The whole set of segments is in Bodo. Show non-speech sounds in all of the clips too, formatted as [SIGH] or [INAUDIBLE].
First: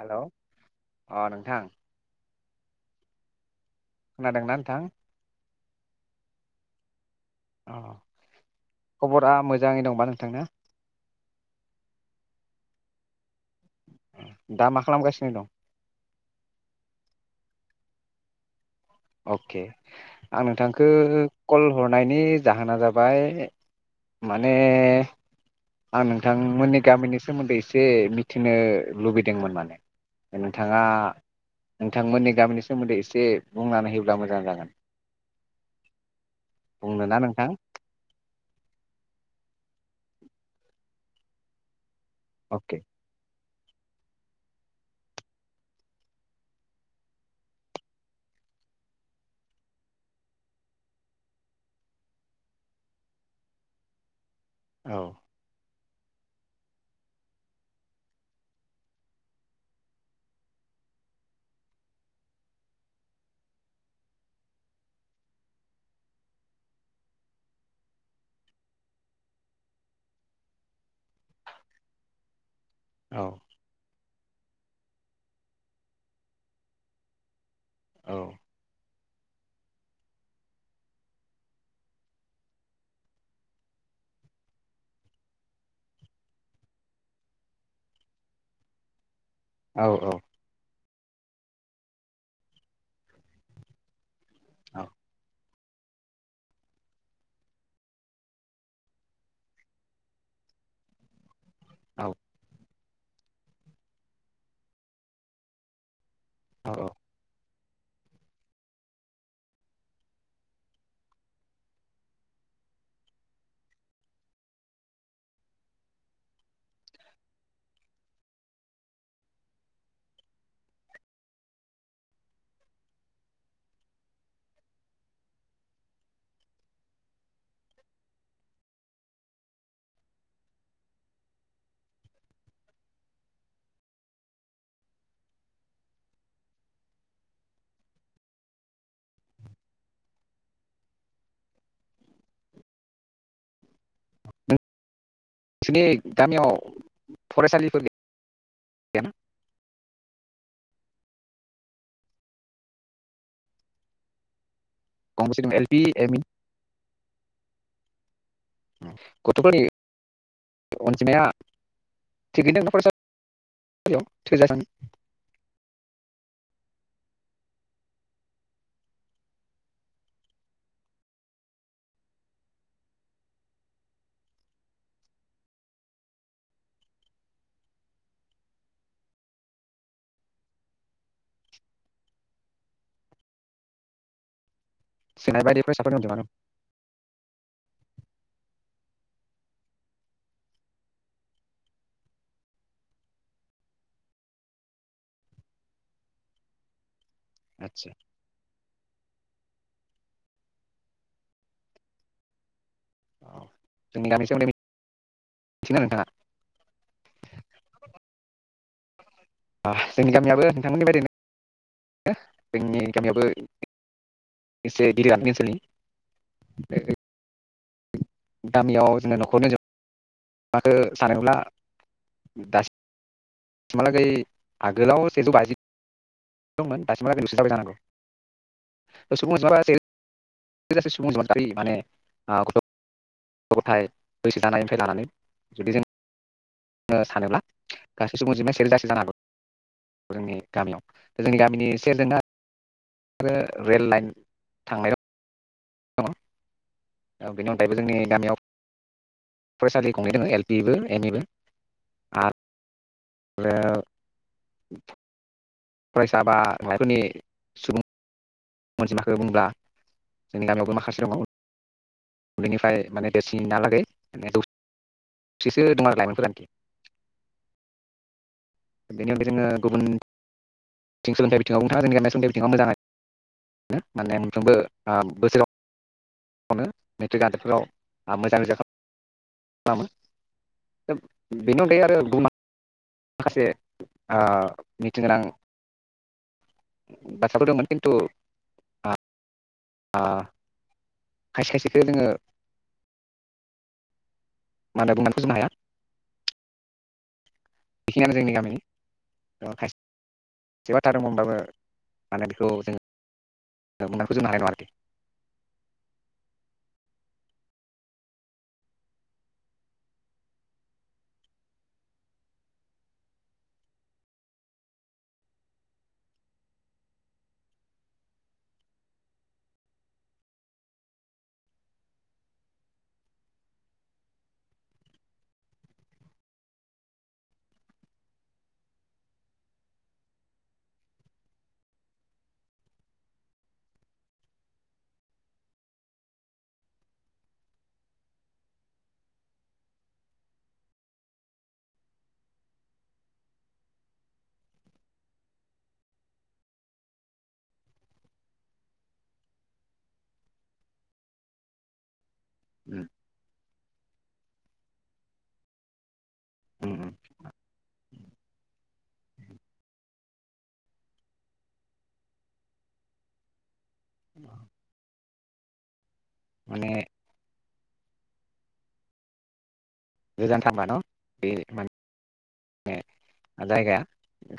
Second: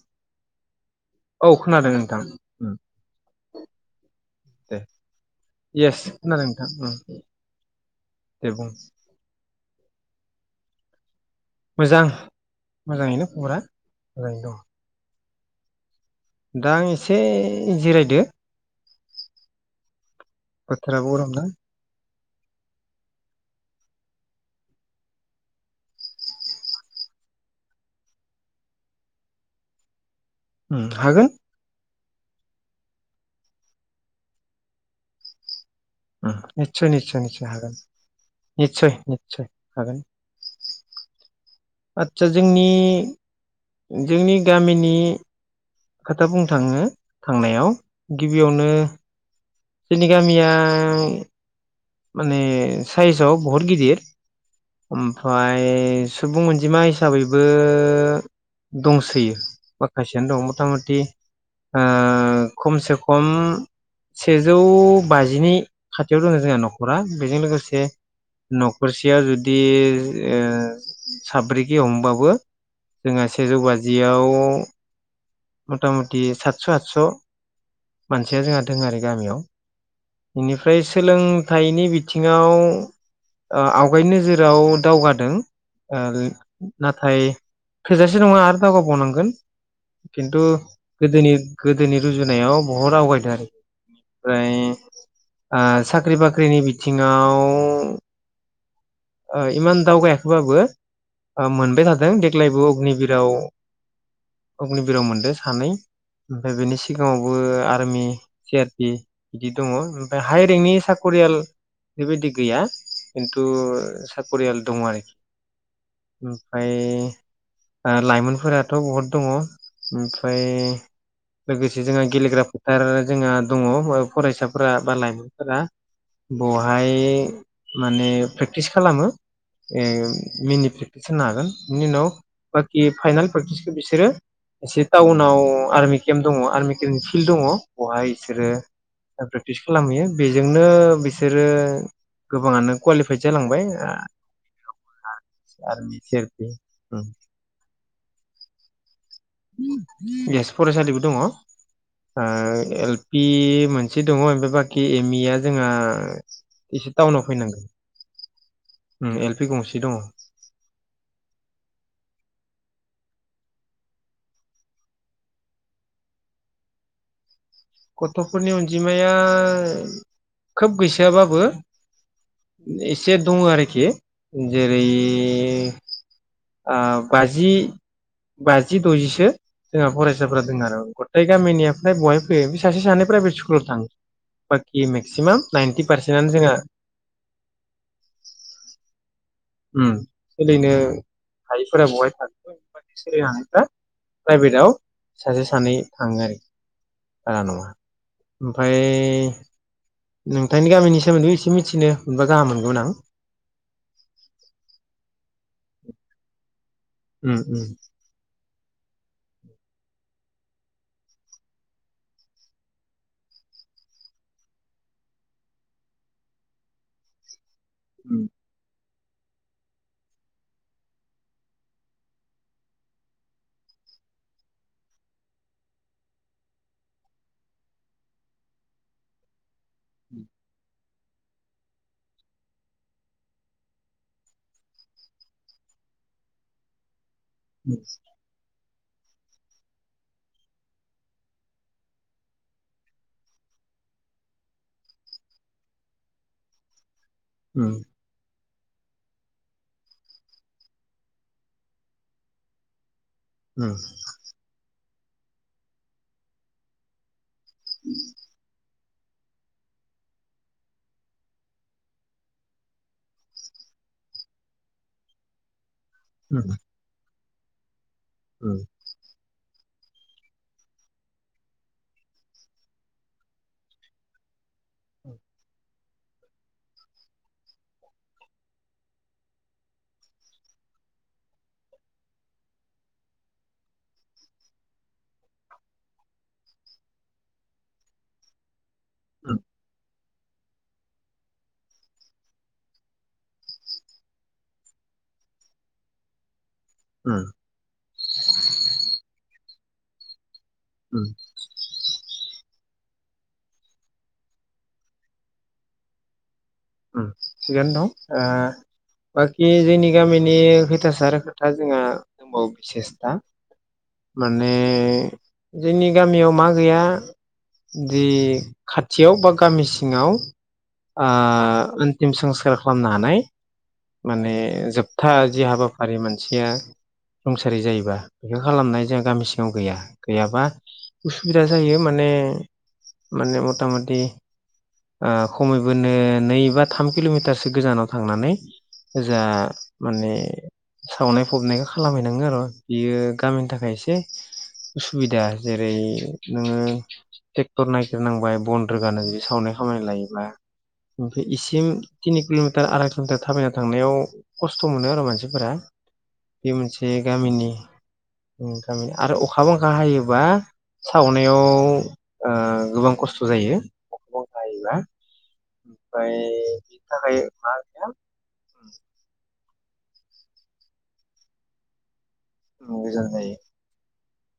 हेलौ अ औ नोंथां खोनादों नोंथां ओं खोनादोंना नोंथां? इयेस खोनादों नोंथां उम औ दे बुं खबरा मोजाङै दंबा नोंथांना? मोजां मोजाङैनो खबरा मोजाङैनो दा दं मा खालामगासिनो सिनो दं दा आं एसे जिरायदो अके आं नोंथांखौ बोथोराबो गरम ना कल हरनायनि जाहोना जाबाय माने आं नोंथांमोननि गामिनि सोमोन्दै एसे मिथिनो लुबैदोंमोन माने उम नोंथाङा हागोन [UNINTELLIGIBLE] नोंथांमोननि गामिनि सोमोन्दै एसे बुंनानै होयोब्ला मोजां जागोन? नितसय बुंनोना नितसय निसय नोंथां हागोन नितसय नितसय हागोन आदसा जोंनि अके जोंनि गामिनि खोथा बुंनो थाङो थांनायाव गिबियावनो जोंनि गामिया माने सायसाव बहुत गिदिर औ ओमफ्राय सुबुं अनजिमा हिसाबैबो दंसोयो माखासेयानो दं मथा मथि ओ खमसे खम सेजौ बाजिनि खाथियाव दङ जोंहा नखर रा बेजों लोगोसे नखरसेया जुदि साब्रैखि हमबाबो औ जोंङहा सेजौ बाजि बियाव मथ मथि सतस आतस औ मानसिया जोंहा दों आरो गामियाव बेनिफ्राय सोलोंथाइनि बिथिङाव ओ आवगायनि नोजोराव दावगादों ओ नाथाय थोजासे नङा आरो दावगाबावनांगोन औ खिथु गोदोनि गोदोनि रुजुनायाव बहत आवगायदों आरो ओफ्राय आ-साख्रि बाख्रिनि बिथिङाव इमान दावगायाखैबाबो मोनबाय औ थादों देग्लायबो अगनि जेराव अग्निबिराव मोनदों सानै ओमफ्राय बेनि औ सिगाङावबो आर आरमि सि आर पि बिदि दङ ओमफ्राय हाइ रेंकनि साख'रियाल बेबायदि गैया खिन्थु साख'रियाल दङ आरोखि ओमफ्राय लाइमोनफोराथ' बहुत दङ ओमफ्राय लोगोसे जोंहा गेलेग्रा फोथार जोंहा दङ फरायसाफोरा बा लायमोनफोरा बहाय माने प्रेक्टिस खालामो मिनि प्रेक्टिस होनो हागोन बिनि उनाव बाखि फाइनाल प्रेकटिसखौ बिसोरो एसे टाउनाव आर्मि केम्प दङ आर्मि केम्प फिल्ड दङ बेवहाय बिसोरो प्रेक्टिस खालामहैयो बेजोंनो बिसोरो गोबाङानो कुवालिफाइद जालांबाय जोंनि आर्मि सि आर गामियाव पि फरायसालिफोर गै-गैया येस फरायसालिबो दङ आ एल पि मोनसे दङ ओमफ्राय बाखि कि एम इ गंबेसे आ दं एल जोंहा पि एम इ एसे टाउनाव फैनांगोन उम एल पि गथ'फोरनि गंसे दङ अनजिमाया थिगैनो दं फरायसा [INAUDIBLE] गथ'फोरनि अनजिमाया खोब गैसोआबाबो एसे दङ आरोखि जेरै आ-बाजि बाजि द'जिसो जोंहा फरायसाफ्रा दङ आरो गथाय गामिनिया फ्राय बहाय बे सासे सानै प्राइभेट स्कुलाव थाङो कि सोनाय मेक्सिमाम बायदि नाइनटि फरायसाफोरनि अनजिमा दं पारसेन्टआनो जोंहा उम सोलिनो हायैफोरा बेहाय [INAUDIBLE] सोलिनो हानायफ्रा प्राइभेटाव सासे सानै थाङो आरोखि बारा नङा आदसा ओमफ्राय नोंथांनि गामिनि सोमोन्दै एसे मिथिनो मोनबा गाहाम मोनगौमोन आं औ जोंनि गामिनि सोमोन्दै मिथिनो नोंथाङा उम-उम आ-जोंनि गामियाबो नोंथांमोननि बादिनो जोंनि गामियाबो एसे गिदिर गामि बे ओनसोलनि गामियाव जोंहा न'खरनो जुब माखौ सानोब्ला दासिम दासिमहालागै आगोलाव सेजौ बाजि दंमोन दासिमहालागै नुसिनबाय जानांगौ सुबुं [INAUDIBLE] [UNINTELLIGIBLE] गथ' गथाय बैसो जानायनिफ्राय लानानै जुदि जों [UNINTELLIGIBLE] सानोब्ला गासै सुबुं अनजिमाया [UNINTELLIGIBLE] जानो हागौ। जोंनि गामियाव जोंनि गामिनि सेरजोंनो आरो रेल लाइन थांनायाव दङ'। औ बेनि उम अनगायैबो जोंनि गामियाव फरायसालि गंनै दोङो एल पिबो एम इबो आ रो उम फरायसा बा बेफोरनि सुबुं अनजिमाखो बुंब्ला जोंनि गामियावबो माखासे दङ'। उन्दैनिफ्राय माने देरसिनालागै माने जौसेसो दं आरो लाइमोनफोरानथि उम बेनि अनगायै जोङो गुबुनथिं सोलोंथाइ बिथिङाव [UNINTELLIGIBLE] सोलोंथाइ बिथिङाव मोजां आरो माने मोनफ्रोमबो ओ बोसोराव नो मेट्रिक आनजादफोराव मोजां रिजाल खालामो बेनि अनगायै आरो बु़ं माखासे ओ मिथिनो गोनां बाथ्राफोर दंमोन। खिन्थु [UNINTELLIGIBLE] ओ खायसे खायसेखो जोङो मा होनो बुंनानै फोजोबनो हाया। उम। बेखिनियानो जोंनि गामिनि। दा खाय से बाथ्रा उम दंमोनबाबो माने बेखौ जोङो बुंना फोजोबनो हानाय नङा आरोखि। उम थिगानो दं। ओ बाखि जोंनि गामिनि खैथासार खोथा जोंहा दंबावो बिसेसथा। माने जोंनि गामियाव मा गैया। जि खाथियाव बा गामि सिङाव आ अनतिम संस्कार खालामनो हानाय माने जोबथा जि हाबाफारि मानसिया रुंसारि जायोबा बेखौ खालामनाय जोंआ गामि सिङाव गैया। गैयाबा उसुबिदा जायो माने मता मति ओ खमैबोनो नै बा थाम किलमिटारसो गोजानाव थांनानै जा माने सावनाय फबनायखौ खालामहैनांगो र'। बियो गामिनि थाखाय एसे उसुबिदा। जेरै नोङो टेक्टर नायगिरनांबाय बन रोगानो जुदि सावनाय खामानि लायोबा। बे इसिम तिनि किलमिटार उम आराय किलमिटार थाबायना थांनायाव खस्थ' मोनो आरो मानसिफोरा। बे उम मोनसे उम गामिनि उम गामिनि आरो अखा बांखा हायोबा सावनायाव ओ गोबां खस्थ जायो। अखा बांखा हायोबा उम। ओमफ्राय माने बिनि थाखाय मा गैया? उम। गोजान थां बा न' बे माने उम गोजान जायो। जायगाया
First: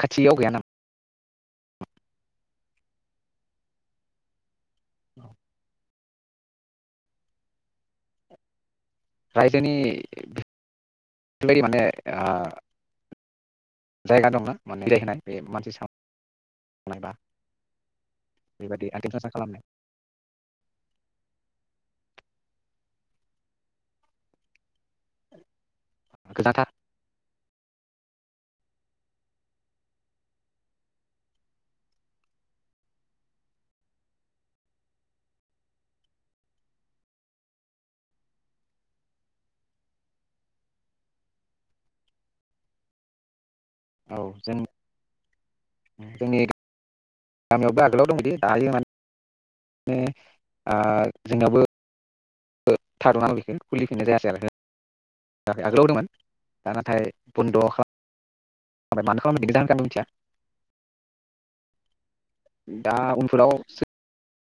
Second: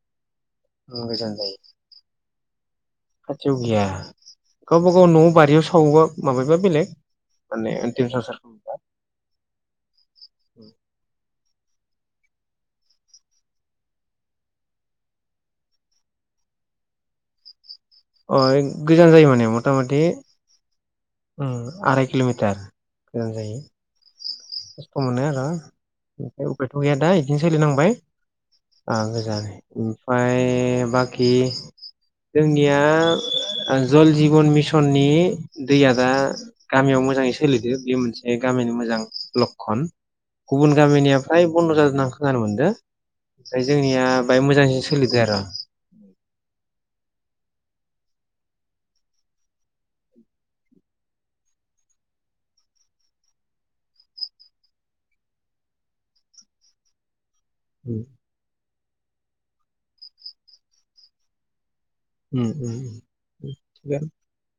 खाथियाव गैया ना। ओ गोजान जायो। खाथियाव गैया। गावबागाव नामा नआव बारियाव सावोबा। माबेबा बेलेग माने अन्तिम संस्कार रायजोनि बेबायदि माने ओ जायगा दङ माने बे मानसि सावनाय बा अ बेबायदि गोजान आथिं जायो संसार माने खालामनाय मथा मथि आराय किल'मिटार गोजान जायो खस्थ' मोनो आरो। गोजाथार [UNINTELLIGIBLE] सोलिनांबाय ओ गोजान ओमफ्राय बाखि जोंनिया जल जिबन मिसननि दैया दा गामियाव मोजाङै सोलिदो बे मोनसे गामिनि मोजां लकन गुबुन गामिनिया फ्राय बन्द' जादों आं खोनानो मोनदों। ओमफ्राय जोंनिया औ बाय जों मोजांसिन सोलिदों आरो। जोंनि गामियावबो आगोलाव दंदि दायो माने [UNINTELLIGIBLE] [UNINTELLIGIBLE] [UNINTELLIGIBLE] दा उनफोराव [UNINTELLIGIBLE]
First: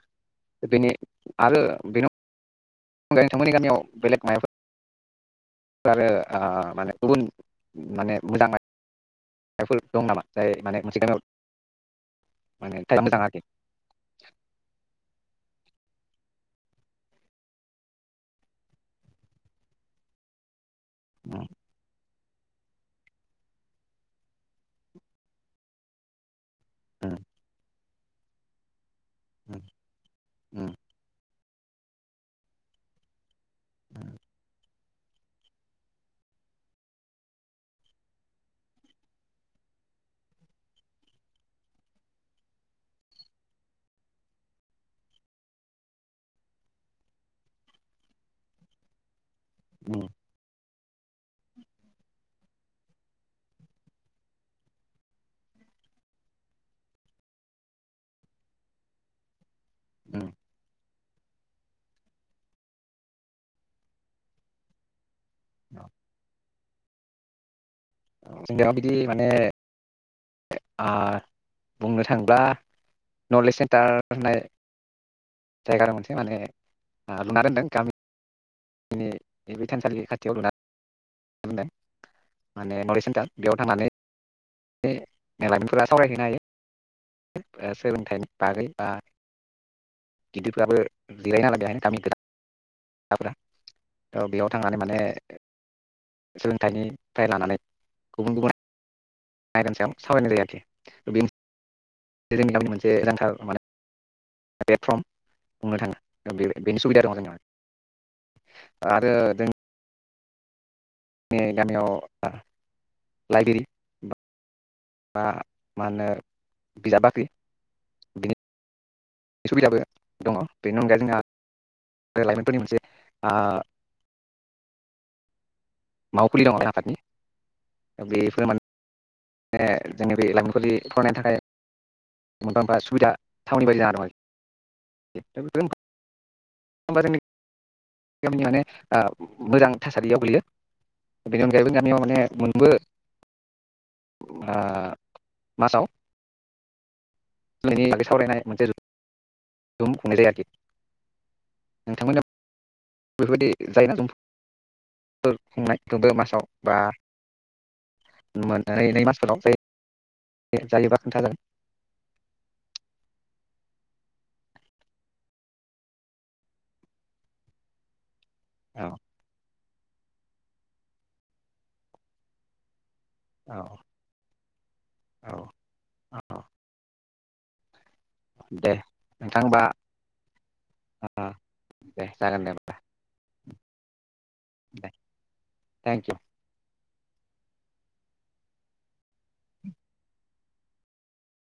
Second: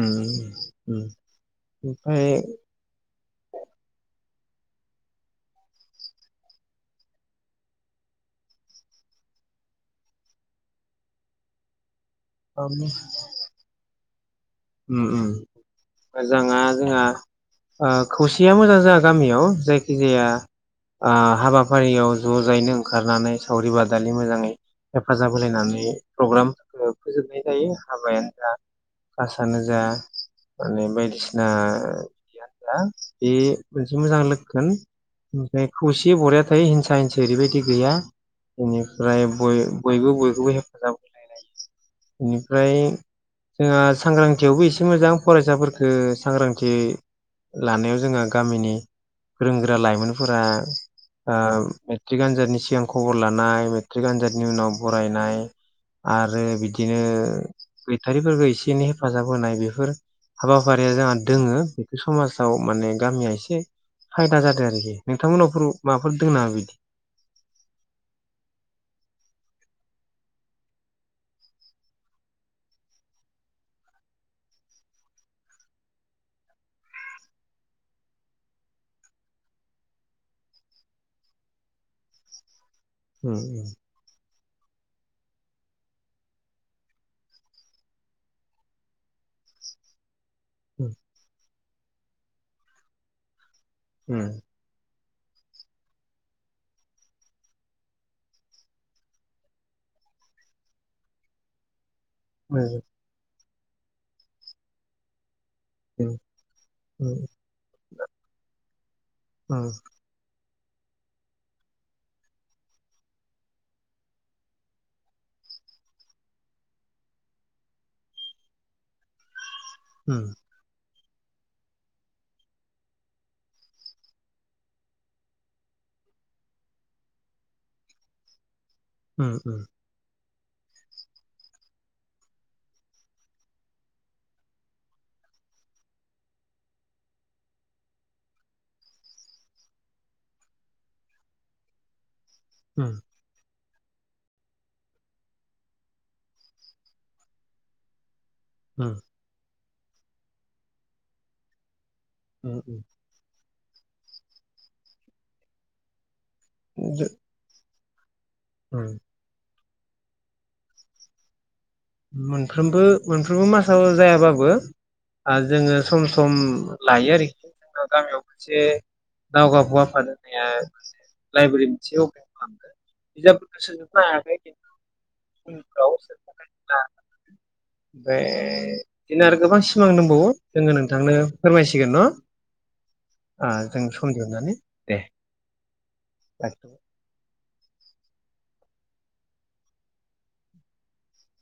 उम उम ओमफ्राय [UNINTELLIGIBLE] [UNINTELLIGIBLE] [UNINTELLIGIBLE] उम उम मोजाङा जोंहा ओ खौसेया मोजां जा गामियाव जायखिजाया आ उम हाबाफारियाव ज'जायैनो ओंखारनानै सावरि बादालि मोजाङै हेफाजाब होलायनानै प्रग्राम। फोजोबनाय जायो। [UNINTELLIGIBLE] क्लासानो उम जा उम माने बा [UNINTELLIGIBLE] मोनसे मोजां [UNINTELLIGIBLE] ओमफ्राय खौसेै बरया थायो हिंसा हिंसा ओरैबायदि गैया बेनिफ्राय बयबो बयखौबो हेफाजाब बेनिफ्राय जोंहा सांग्रांथियावबो एसे मोजां फरायसाफोरखौ सांग्रांथि लानायाव जोंहा गामिनि गोरों गोरा उम लाइमोनफोरा ओ मेट्रिक आनजादनि सिगां खबर लानाय मेट्रिक आनजादनि उनाव बरायनाय आरो बिदिनो गैथारिफोरखौ एसे एनै हेफाजाब होनाय उम उम हाबाफारिया [UNINTELLIGIBLE] दोङो बेखौ समाजाव माने गामिया एसे खायदा जादों आरोखि। नोंथांमोननावफोर माबाफोर दोङो नामा बिदि? जोंनियाव बिदि माने ओ बुंनो थाङोब्ला नलेज सेन्टार होननाय जायगा आरो मोनसे माने लुना दोनदों गामि जोंनि बे थानसालि खाथियाव लुना [UNINTELLIGIBLE] माने नलेज सेन्टार उम बेयाव थांनानै बे [UNINTELLIGIBLE] सावरायहैनो हायो। सोलोंथायनि बागै बा गिदिरफोराबो जिरायना [UNINTELLIGIBLE] [UNINTELLIGIBLE] उम थ' बेयाव थांनानै माने सोलोंथाइनिफ्राय लानानै गुबुन गुबुन नायगान सायाव सावरायनाय जायो आरोखि बेनो बे जोंनि गामिनि उम मोनसे गोनांथार माने प्लेटफ्रम बुंनो थाङो बे बेनि सुबिदा दङ जों आरो उम जोंनि गामियाव लाइब्रेरि बा मा होनो बिजाब बाख्रि बि सुबिदाबो दङ बेनि अनगायै जोंना लाइमोनफोरनि मोनसे ओ मावखुलि दङ आफादनि बेफोर माने उम [UNINTELLIGIBLE] [UNINTELLIGIBLE] फरायनायनि थाखाय मोनफा मोनफा सुबिदा थावनि बायदि जाना दं आरो बेनो होमबा जोंनि गामिनि माने मोजां थासारियाव गोग्लैयो बेनि अनगायैबो गामियाव माने मोनबो उम [UNINTELLIGIBLE] मासाव दिनैनि बे सावरायनाय मोनसे उम जुम खुंनाय जायो आरोखि। नोंथांमोना उम बेफोरबायदि जायना दं खुंनाय दब मासाव बा उम [UNINTELLIGIBLE] दे जायोबा खोन्थागोन। मोनफ्रोमबो मोनफ्रोमबो मासाव जायाबाबो ओ जोङो सम सम लायो आरोखि जों गामियाव। मोनसे औ गाव गावखौ आफाद होनाया लाइब्रेरि मोनसे अपेन खालामदों। औ बिजाबफोरखौ सोजोबनो हायाखै खिन्थु औ उनफ्राव औ सोजाख [UNINTELLIGIBLE] द ओमफ्राय दे बिदिनो आरो नोंथां गोबां होमबा सिमां दंबावो जोङो नोंथांनो फोरमायसिगोन दे जागोन दे होमबा न जों सम दिहुननानै दे थेंक इउ लाखिथबाय [UNINTELLIGIBLE]